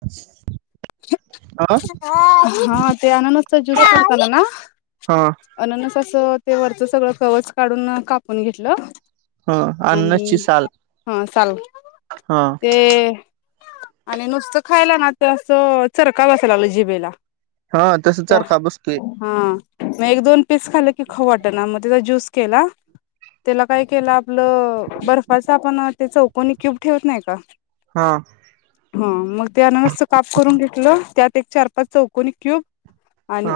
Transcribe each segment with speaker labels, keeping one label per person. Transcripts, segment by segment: Speaker 1: बम
Speaker 2: हा ते अननचा ज्यूस करला ना
Speaker 1: हा
Speaker 2: अननस असं ते वरचं सगळं कवर्च काढून कापून घेतलं
Speaker 1: हा
Speaker 2: आणि
Speaker 1: अन्नाची साल
Speaker 2: हा चाल
Speaker 1: हा
Speaker 2: ते आणि नुसतं खायला ना तर असं चरका बसाय लागलं जिबेला
Speaker 1: हा तस
Speaker 2: त्या
Speaker 1: चरखा बसतोय
Speaker 2: हा एक दोन पीस खाल् की ख वाट ना मग त्याचा ज्यूस केला त्याला काय केलं आपलं बर्फाच आपण ते चौकोनी क्यूब ठेवत नाही का
Speaker 1: हा
Speaker 2: ह मग त्या अनस्त काप करून घेतलं त्यात एक चार पाच चौकनी क्यूब आणि
Speaker 1: हा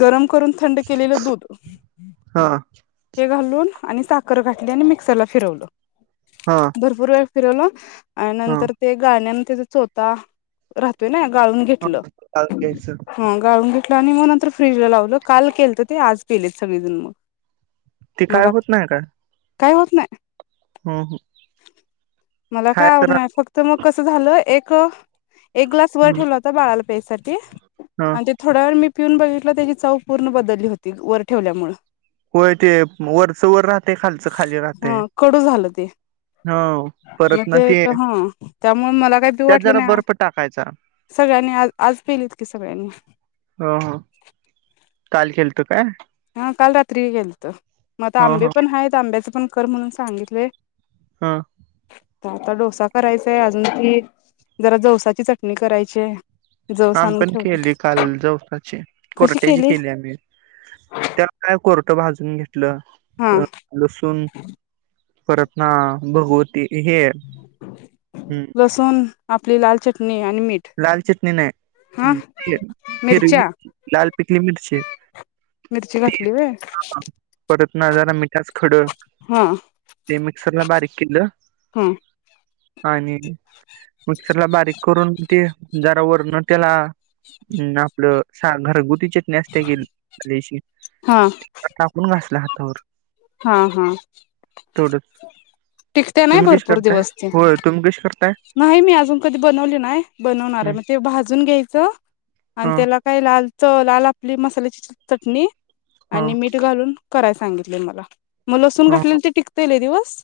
Speaker 2: गरम करून थंड केलेलं दूध
Speaker 1: हा
Speaker 2: हे घालून आणि साखर घली आणि मिक्सरला फिरवलं
Speaker 1: हा
Speaker 2: भरपूर वेळ फिरलं आणि
Speaker 1: हा
Speaker 2: नंतर ते गाण्यान त्याचा चोता राहतोय ना गाळून
Speaker 1: हा
Speaker 2: घेतलं
Speaker 1: चालत घ्यायचं
Speaker 2: ह गाळून घ आणि मग नंतर फ्रीज लावलं काल केलत ते आज पेलेत सगळेजण मग
Speaker 1: ते काय
Speaker 2: मला
Speaker 1: होत नाही का
Speaker 2: काय होत नाही मला
Speaker 1: हाय
Speaker 2: काय
Speaker 1: तर
Speaker 2: आवडणार फक्त मग कसं झालं एक एक ग्लास वर ठेवला होता बाळाला पेयसाठी
Speaker 1: ह
Speaker 2: आणि ते थोड्या व मी पिऊन बघित ला त्याची चव पूर्ण बदलली होती वर ठेवल्यामुळे
Speaker 1: होय ते वरचं वर राहते खालचं खाली राहते
Speaker 2: ह कडू झालं ते
Speaker 1: हा परत ना ते
Speaker 2: मग मला काही बी
Speaker 1: त्यात
Speaker 2: वाटलं
Speaker 1: जरा
Speaker 2: ना
Speaker 1: बर्फ टाकायचा
Speaker 2: सगळ्यांनी आज आज पेलीत की सगळ्यांनी
Speaker 1: ह ह काल खेळतो
Speaker 2: हा काल रात्री गेल तर मग आता
Speaker 1: ह
Speaker 2: आंबे
Speaker 1: ह
Speaker 2: पण आहेत आंब्याचं पण कर म्हणून सांगितलंय
Speaker 1: हा
Speaker 2: तर आता डोसा करायचाय अजून की जरा जोसाची चटणी करायचीय
Speaker 1: आम् पण केली काल जवसाची कोरट्याची केली आम्ही त्याला काय कोरटं भाजून घेतलं
Speaker 2: हा
Speaker 1: लसूण परत ना भगवती हे हम्
Speaker 2: लसूण आपली लाल चटणी आणि मीठ
Speaker 1: लाल चटणी
Speaker 2: हा
Speaker 1: नाही हिर
Speaker 2: मिरच्या
Speaker 1: मि लाल पिकली मिरची
Speaker 2: मिरची घातली व्हय
Speaker 1: परत ना जरा मिठाच खड
Speaker 2: हा
Speaker 1: ते मिक्सरला बारीक केल्लं
Speaker 2: हा
Speaker 1: आणि मिक्सर ला बारीक करून जरावरण त्याला अ आपलं घरगुती टण्या असते
Speaker 2: हा
Speaker 1: गेापून घासला हातावर
Speaker 2: हा हा
Speaker 1: तेवढंच
Speaker 2: टिकत नाही
Speaker 1: तुम्ही कशी
Speaker 2: भरपूर
Speaker 1: करताय
Speaker 2: दिवस ते
Speaker 1: होय तुम्ही कशी करताय
Speaker 2: नाही मी अजून कधी बनवली नाही बनवणार
Speaker 1: हं,
Speaker 2: आहे म ते भाजून घ्यायचं आणि
Speaker 1: हं,
Speaker 2: त्याला काय लाल च लाल आपली मसाल्याची चटणी
Speaker 1: हं,
Speaker 2: आणि मीठ घालून कराय सांगितले मला मग लसून
Speaker 1: हं.
Speaker 2: घाठलेल ते टिकताईल दिवस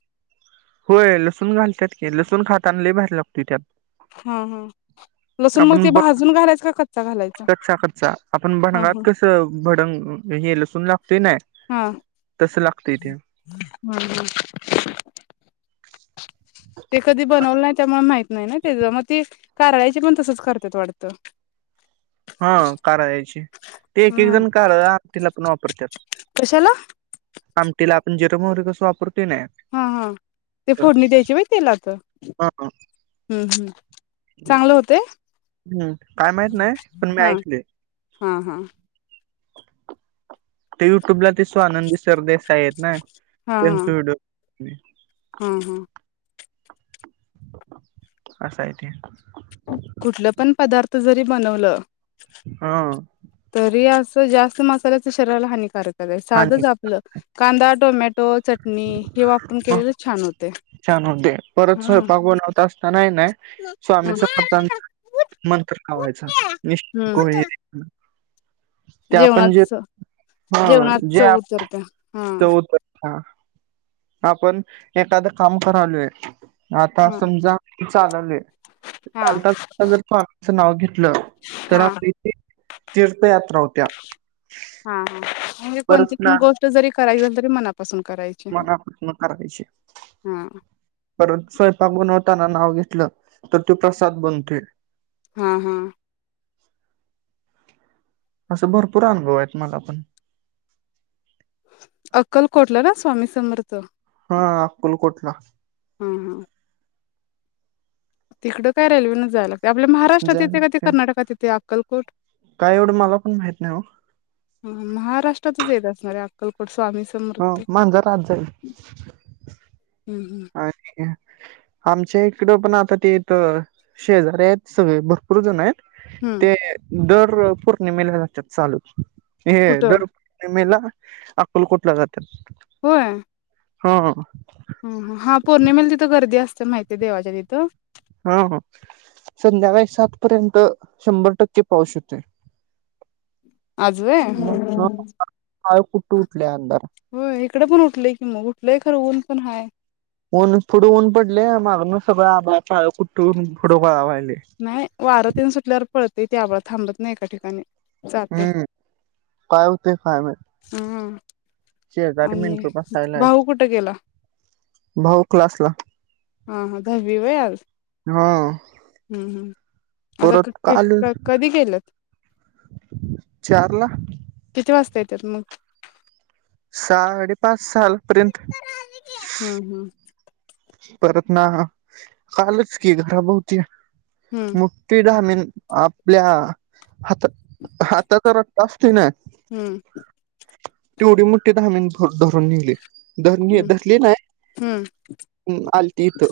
Speaker 1: होय लसूण घालतत की लसूण खाताना ल बाहेयला लागतो त्यात
Speaker 2: हा हम
Speaker 1: आपण ब
Speaker 2: घालायचा
Speaker 1: रक्ष कचा आपण
Speaker 2: हा
Speaker 1: भडंगात
Speaker 2: हा
Speaker 1: कस भडंग ह हल सुला
Speaker 2: हा हम्
Speaker 1: ते
Speaker 2: हम ते कधी बनवलं नाही त्यामुळे माहिित नाही नाही तेच मग ते करायाचे पण तसच करतात वाटत
Speaker 1: हा कार यायची ते एक एक
Speaker 2: हा
Speaker 1: जण कार आप तिला पण वापरतात
Speaker 2: कशाला
Speaker 1: आमटीला आपण जिर वगरे कसं वापरतो
Speaker 2: हा हा ते फोडणी द्यायची बाय तेलाच
Speaker 1: हा
Speaker 2: हम्म हम्म चांगलं होते
Speaker 1: हम्म काय माहित नाही पण मी
Speaker 2: हा हां हां
Speaker 1: तर युट्यूबला ते स्ो आनंदी सरदेसा आहेत ना त्यांचड
Speaker 2: हम हम
Speaker 1: अससाा आहेथ
Speaker 2: कुठलं पण पदार्थ जरी बनवलं
Speaker 1: हा
Speaker 2: तरी असं जास्त मसाल्याच शरीराला हानिकारक
Speaker 1: आणि
Speaker 2: साधच आपलं कांदा टोमॅटो चटणी हे वापरून केलेलं छान होते
Speaker 1: छान होते परत
Speaker 2: हा
Speaker 1: स्वयंपाक बनवत असतानाही नाही स्वामी
Speaker 2: हा
Speaker 1: समर्थां मंत्र लावायचा
Speaker 2: हम्म
Speaker 1: को ते आपण जे
Speaker 2: जेवणाच
Speaker 1: हा
Speaker 2: जेवणात
Speaker 1: जे
Speaker 2: चव उतरते हा
Speaker 1: चौत आपण एखादं काम क आलोय आता
Speaker 2: हा
Speaker 1: समजा चाललेय
Speaker 2: हा
Speaker 1: चालता जर त आहीचं नाव घेत तर
Speaker 2: हा
Speaker 1: आप इथे तीर्थयात्रा होत्या
Speaker 2: हा म्हणजे
Speaker 1: परत
Speaker 2: कोणती पण गोष्ट जरी करायचील तरी मनात
Speaker 1: मला प्र नकारयचे
Speaker 2: हा
Speaker 1: परत स्वयंपाक बनवताना नाव घेतलं तर ते प्रसाद बनते
Speaker 2: हा हा
Speaker 1: असं भर पुराण गव आहेत मला पण
Speaker 2: अक्कलकोटला ना स्वामी समर्थ
Speaker 1: हा अकुलकोटला
Speaker 2: हम्म हम् तिकड काय रेल्वे न जायला लागते आपल्या महाराष्ट्रात येते का ते
Speaker 1: जायला
Speaker 2: कर्नाटकात येते अक्कल
Speaker 1: काय एवढं मला पण माहित नाही
Speaker 2: माराष्ट्रात येत अकको स्वामी
Speaker 1: हो
Speaker 2: समृद्ध
Speaker 1: मांजर आत अच्छा आमच्या इकड पण आता तेथ शेजार्या आहेत सगळे भरपूर जण आहेत
Speaker 2: हं,
Speaker 1: ते दर पौर्णिमेलातात चालू हे
Speaker 2: कुठं?
Speaker 1: दर पूर्णमेला अकलकोटला जातात
Speaker 2: हो
Speaker 1: हा
Speaker 2: ह ह हा पौर्णिमेला तिथं गर्दी असते माहितीये देवाच्या तिथं
Speaker 1: हा संध्याकाळी सात पर्यंत शंभर टक्के पाऊस होते मयलदधृयभत
Speaker 2: अजवे
Speaker 1: काळ कुट्टू उठले अंदर
Speaker 2: हो इकडं पण उठलंय की मग उठलंय खरं ऊन पण हाय
Speaker 1: ऊन पुढं ऊन पडले मागून सगळं आबापा कुठून पुढं पवाला
Speaker 2: नाही वारं तन सुटल्यावर पडते ते आबळ थांबत नाही एका ठिकाणी जातंय.
Speaker 1: हम्म काय होते काय म
Speaker 2: हं आणि
Speaker 1: बसायला आहेत
Speaker 2: भाऊ कुठे गेला
Speaker 1: भाऊ क्लासला
Speaker 2: आ दब होय आल
Speaker 1: हा
Speaker 2: हम्म हम्
Speaker 1: परत
Speaker 2: आता कधी गेलंत
Speaker 1: चारला
Speaker 2: किती वाजता येत मग
Speaker 1: साडेपाच साल पर्यंत
Speaker 2: हं, हं.
Speaker 1: परत ना कालच क घरा बती
Speaker 2: हं,
Speaker 1: मुठठी दहा म आपल्या आता आता तरती ना
Speaker 2: हं,
Speaker 1: तेवढी मोठी ध्मी धरून निघली ध
Speaker 2: हं,
Speaker 1: धरली नाय
Speaker 2: हं,
Speaker 1: आलती इथ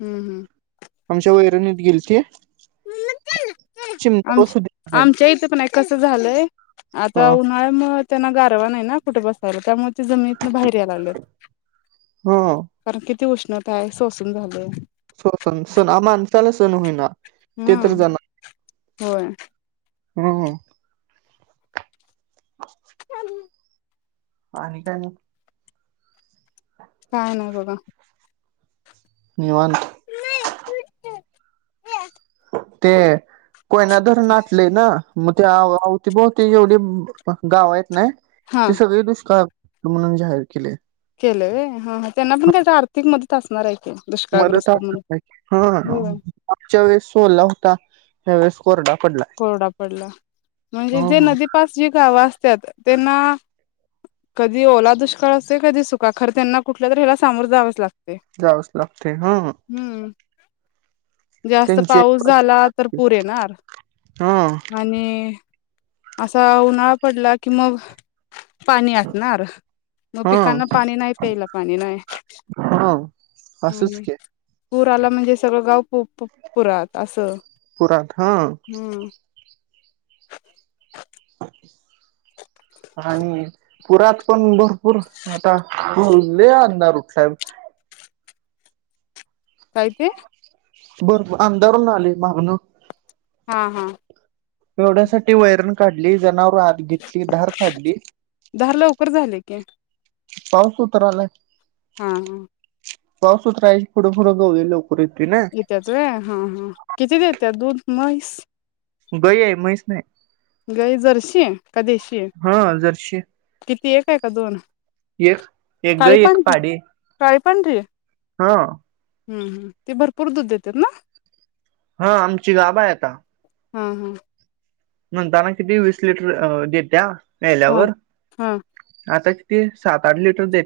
Speaker 2: हं, हं.
Speaker 1: आमच्या वैरणीत गेलती चिमटा बसू दिला
Speaker 2: आमच्या
Speaker 1: नाही
Speaker 2: आमच्या इथं पण आहे कसं झालंय आता
Speaker 1: ह
Speaker 2: उन्हाळ्या म त्यांना गारवा नाही ना कुठे बसायला त्यामुळे जमितन बाहेर यायला लागले
Speaker 1: ह
Speaker 2: कारण किती उष्णता आहे सोसून झालेय
Speaker 1: सण सण ह माणसाला सण होईना ते
Speaker 2: हा
Speaker 1: तर जण
Speaker 2: होय
Speaker 1: हम्म ह आणि काय ना
Speaker 2: काय नाही बघा
Speaker 1: निवान ते कोयना तरर नाटले ना मग ते आ आवती बती जेवढी गाव आहेत नाही
Speaker 2: हा
Speaker 1: ती सगळी दुष्काळ म्हणून जाहीर केले
Speaker 2: केलं र ह त्यांना पण का आर्थिक मदत असणार आहे की
Speaker 1: मत
Speaker 2: दुष्काळग्रस्त म्हणून
Speaker 1: हा
Speaker 2: होय
Speaker 1: आच्या वेळेसला होता त्या वेळेस कोरडा पडलाय
Speaker 2: कोरडा पडला म्हणजे
Speaker 1: हो
Speaker 2: जे
Speaker 1: हो
Speaker 2: नदीपास जी गावं असतात त्यांना कधी ओला दुष्काळ असते कधी सुका खर त्यांना कुठल्या तरी हला सामोर जावंच लागतं
Speaker 1: जाऊस लागते हा
Speaker 2: जास्त
Speaker 1: त्यांची एक
Speaker 2: पाऊस
Speaker 1: परिस्थिती
Speaker 2: झाला तर पुर येणार
Speaker 1: हा
Speaker 2: आणि असा उन्हाळा पडला कि मग पाणी आणार मग
Speaker 1: हा
Speaker 2: पिकांना पाणी नाही प्यायला पाणी नाही
Speaker 1: अससुच के
Speaker 2: पुूर आला म्हणजे सगळं गाव पु पुरात असं
Speaker 1: पुररा हा
Speaker 2: हम्म
Speaker 1: बाकीे आणि पुरात पण भरपूर आता भोलले अंधार उठला मलमृवलब़द
Speaker 2: कायती
Speaker 1: भरपूर आमदारून आले मागन
Speaker 2: हा हा
Speaker 1: पेवडण्यासाठी वैरण काढली जना आात घेतली धार फडली
Speaker 2: धार लवकर झाले की
Speaker 1: पाऊस उतर आलाय
Speaker 2: हा हम
Speaker 1: पावसतरा पुोढं फुं गऊ लोक
Speaker 2: येत्यात रे हा हा किती देते दूध मैस
Speaker 1: गय आहे म्हैच नाही
Speaker 2: गई जरशी का देशी आहे
Speaker 1: हा जर्शी
Speaker 2: किती एक आहे का दोन
Speaker 1: एक एक
Speaker 2: काचाळी
Speaker 1: गाय
Speaker 2: प
Speaker 1: एक पाडी
Speaker 2: चाळी पज
Speaker 1: हा
Speaker 2: हम्म हम ते भरपूर दूध देते ना
Speaker 1: हा आमची गाबा आहे आता
Speaker 2: हम् हम्
Speaker 1: नंतना किती वीस लिटर देत्या
Speaker 2: हा
Speaker 1: यायल्यावर
Speaker 2: हा
Speaker 1: आता तेी सात आठ लिटर दे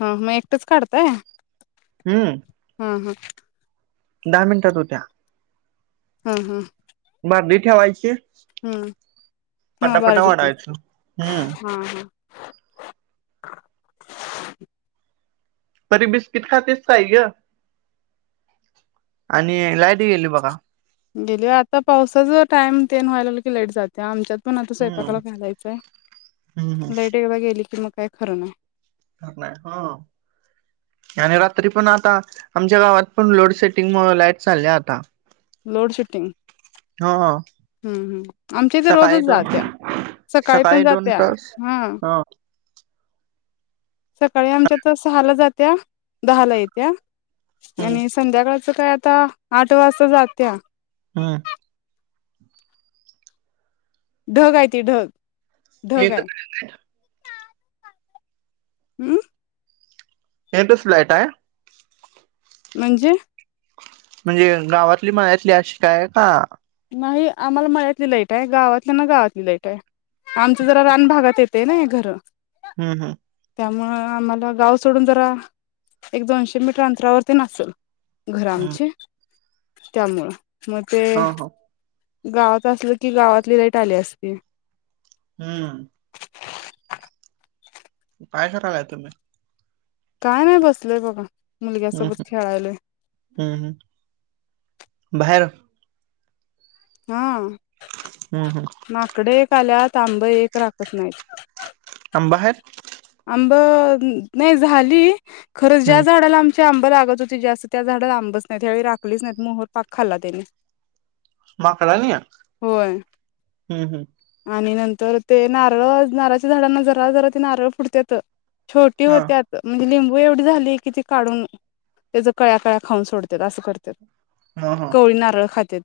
Speaker 2: हा मग एकटेच काढतय
Speaker 1: हम्म
Speaker 2: ह हा
Speaker 1: दहा मिनिटात होत्या
Speaker 2: हा हा
Speaker 1: ार दठावायचे
Speaker 2: हम् हा बरत
Speaker 1: वाढायचं
Speaker 2: हा
Speaker 1: हम्म
Speaker 2: हा हयलललललहषबब
Speaker 1: तरी बिस्किट खातस का आहे ग आणि लायट गेली बघा.
Speaker 2: गेली आता पावसाचा टाइम तेन व्हायला की लेट जाते आमच्यात पण आता स्वयंपाकाला
Speaker 1: हम्म
Speaker 2: घालायचंय
Speaker 1: हम्म
Speaker 2: लाईट एव गेली की मग काय खरं ना आहे
Speaker 1: घ नाही हा आणि रात्री पण आता आमच्या गावात पण लोड शेडिंग म लाईट चालल्या आता
Speaker 2: लोड शेटिंग
Speaker 1: हा ह
Speaker 2: हम्म हम्म आमच्या इथे
Speaker 1: सकाळी
Speaker 2: रोजच
Speaker 1: दोन
Speaker 2: जात्या
Speaker 1: सकाळी दोन तास हा
Speaker 2: सकाळी आमच्यात सहाला जात्या दहाला येत्या
Speaker 1: हम्म
Speaker 2: आणि संध्याकाळ अस काय आता आठ वाजता जात त्या
Speaker 1: हम्म
Speaker 2: ढग आहे त ढग
Speaker 1: हे
Speaker 2: ढग आहे
Speaker 1: तर
Speaker 2: हम्म
Speaker 1: एट फ्लईट आहे
Speaker 2: म्हणजे
Speaker 1: म्हणजे गावातली माया्यातली अ शिका आहे का
Speaker 2: नाही आम्हाला मळ्यातली लाईट आहे गावातल्या ना गावातली लाईट आहे आमचं जरा रान भागात येते ना हे घर
Speaker 1: हम्म हम्म
Speaker 2: त्यामु आम्हाला गाव सोडून जरा एक दोनशे मीटर अंतरावरती नसेल घर
Speaker 1: हम्म
Speaker 2: आमचे त्यामुळं मग ते
Speaker 1: हा हा
Speaker 2: गावात असलं की गावातली लाईट आली असते
Speaker 1: हम्म काय करायलाय तुम्ही
Speaker 2: काय नाही बसलय बघा
Speaker 1: हम्म
Speaker 2: मुलग्यासोबत खेळायला
Speaker 1: हम्म हम्म हम्म बाहेर
Speaker 2: हा
Speaker 1: हम्म हम्म
Speaker 2: माकडे आल्यात तांब एक राखत नाहीत
Speaker 1: आंबा आहेत
Speaker 2: आंब नाही झाली खरच ज्या
Speaker 1: हम्म
Speaker 2: झाडाला आम आंब लागत होती जास्त त्या झाडाला आंबच नाही त्यावेळी राखलीच नाही मोहर पाक खाल्ला त्याने
Speaker 1: माकड नाही या हम्म हम्म
Speaker 2: आणि नंतर ते नारळ नारळाच्या झाडांना जरा जरा ते नारळ फुटत येत छोटी
Speaker 1: हा
Speaker 2: होते्या म्हणजे लिंब व एवढी झाली की ती काढून त्याच कळ्या कळ्या खाऊन सोडत असं करत
Speaker 1: हा हा
Speaker 2: कोवळी नारळ खात